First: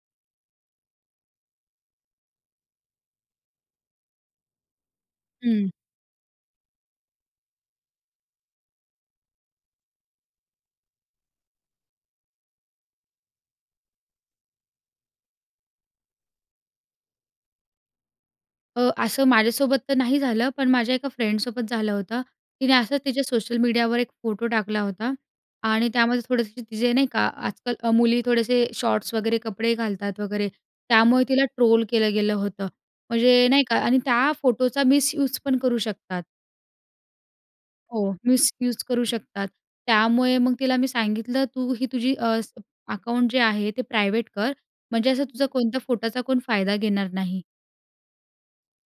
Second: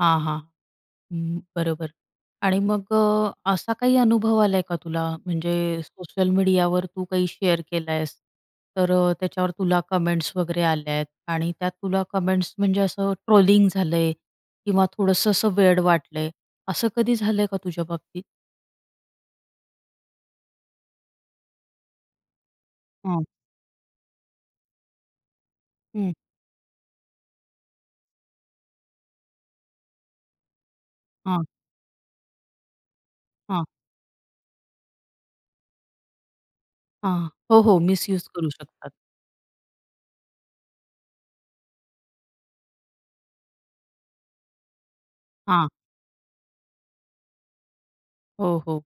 हां, हां. हं, बरोबर आणि मग अ, असा काही अनुभव आलाय का तुला म्हणजे हं. सोशल मीडियावर तू काही शेअर केल आहेस तर अ, त्याच्यावर तुला कमेंट्स वगैरे आल्या आहेत आणि त्यात तुला कमेंट्स म्हणजे असं ट्रोलिंग झालंय किंवा थोडंसं असं वेड वाटलंय? असं कधी झालंय का तुझ्याबाबतीत? अ, असं माझ्यासोबत तर नाही झालं, पण माझ्या एका फ्रेंडसोबत झालं होतं. तिने असंच तिच्या हं. सोशल मीडियावर एक फोटो टाकला होता आणि हं. त्यामध्ये थोडेसे तिचे नाही का, आजकाल अ, मुली थोडेसे शॉर्ट्स वगैरे कपडे घालतात वगैरे. त्यामुळे तिला हां. ट्रोल केलं गेलं होतं. म्हणजे नाही हां. का आणि त्या फोटोचा मिसयूज पण करू शकतात. हां, हो, हो, हो, मिसयुज करू मिसयूज शकतात. करू शकतात. त्यामुळे मग तिला मी सांगितलं, "तू ही तुझी अ, स अकाउंट जे आहे ते प्रायव्हेट कर म्हणजे असं तुझा हां. कोणत्या फोटोचा फायदा घेणार नाही." हो, हो,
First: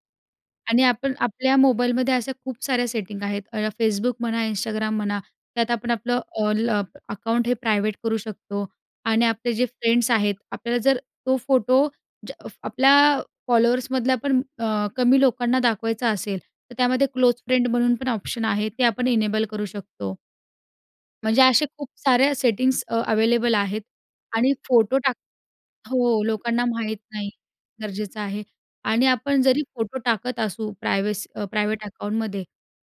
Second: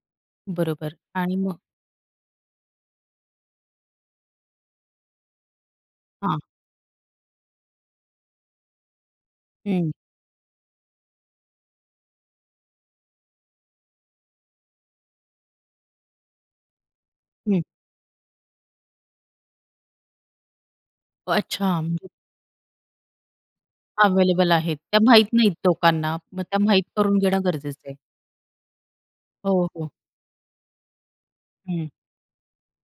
आणि बरोबर आपण आणि आपल्या मग मोबाईलमध्ये अशा खूप साऱ्या सेटिंग आहेत. अ, Facebook म्हणा, Instagram म्हणा. त्यात आपण आपलं हां. ऑल अप अकाउंट हे प्रायव्हेट करू शकतो आणि आपले जे हं. फ्रेंड्स आहेत, आपल्याला जर तो फोटो ज आपल्या फॉलोअर्समधल्या पण अ, कमी लोकांना दाखवायचा असेल तर त्यामध्ये क्लोज हं. फ्रेंड म्हणून पण ऑप्शन आहे, ते आपण इनेबल करू शकतो. म्हणजे असे अच्छा! खूप साऱ्या सेटिंग्स अ, अव्हेलेबल आहेत आणि अव्हेलेबल आहेत. फोटो त्या टाक माहीत नाहीत लोकांना हो, मग त्या लोकांना माहीत माहीत करून नाही. घेणं गरजेचं आहे. गरजेचं आहे आणि आपण जरी हो, हो. फोटो टाकत असू प्रायव्हेस अ, प्रायव्हेट हं. अकाउंटमध्ये,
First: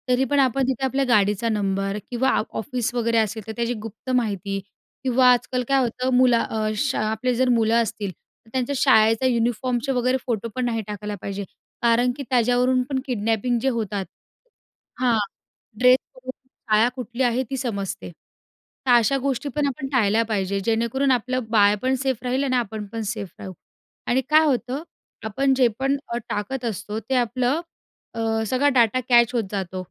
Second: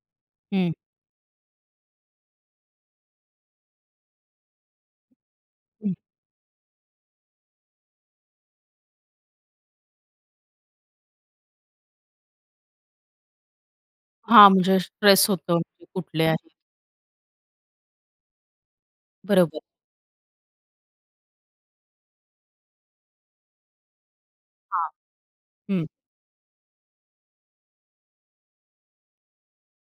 तरी पण आपण हं. तिथे आपल्या गाडीचा नंबर किंवा आफ ऑफिस वगैरे असेल तर त्याची गुप्त माहिती किंवा आजकाल काय हं. होतं मुला अ, शा आपले जर मुलं असतील तर त्यांच्या शाळेचा युनिफॉर्मचे वगैरे फोटो पण नाही टाकायला पाहिजे कारण की त्याच्यावरून पण किडनॅपिंग जे होतात हां, म्हणजे हां, स्ट्रेस होतो कुठले ड्रेसवरुन आहे. शाळा कुठली आहे ती समजते. तर अशा गोष्टी बरोबर. पण आपण टाळल्या पाहिजे. जेणेकरून आपलं बाळ पण सेफ राहील आणि आपण पण सेफ राहू आणि काय होतं हां. आपण जे हं. पण अ, टाकत असतो ते आपलं अ, सगळा डेटा कॅच होत जातो.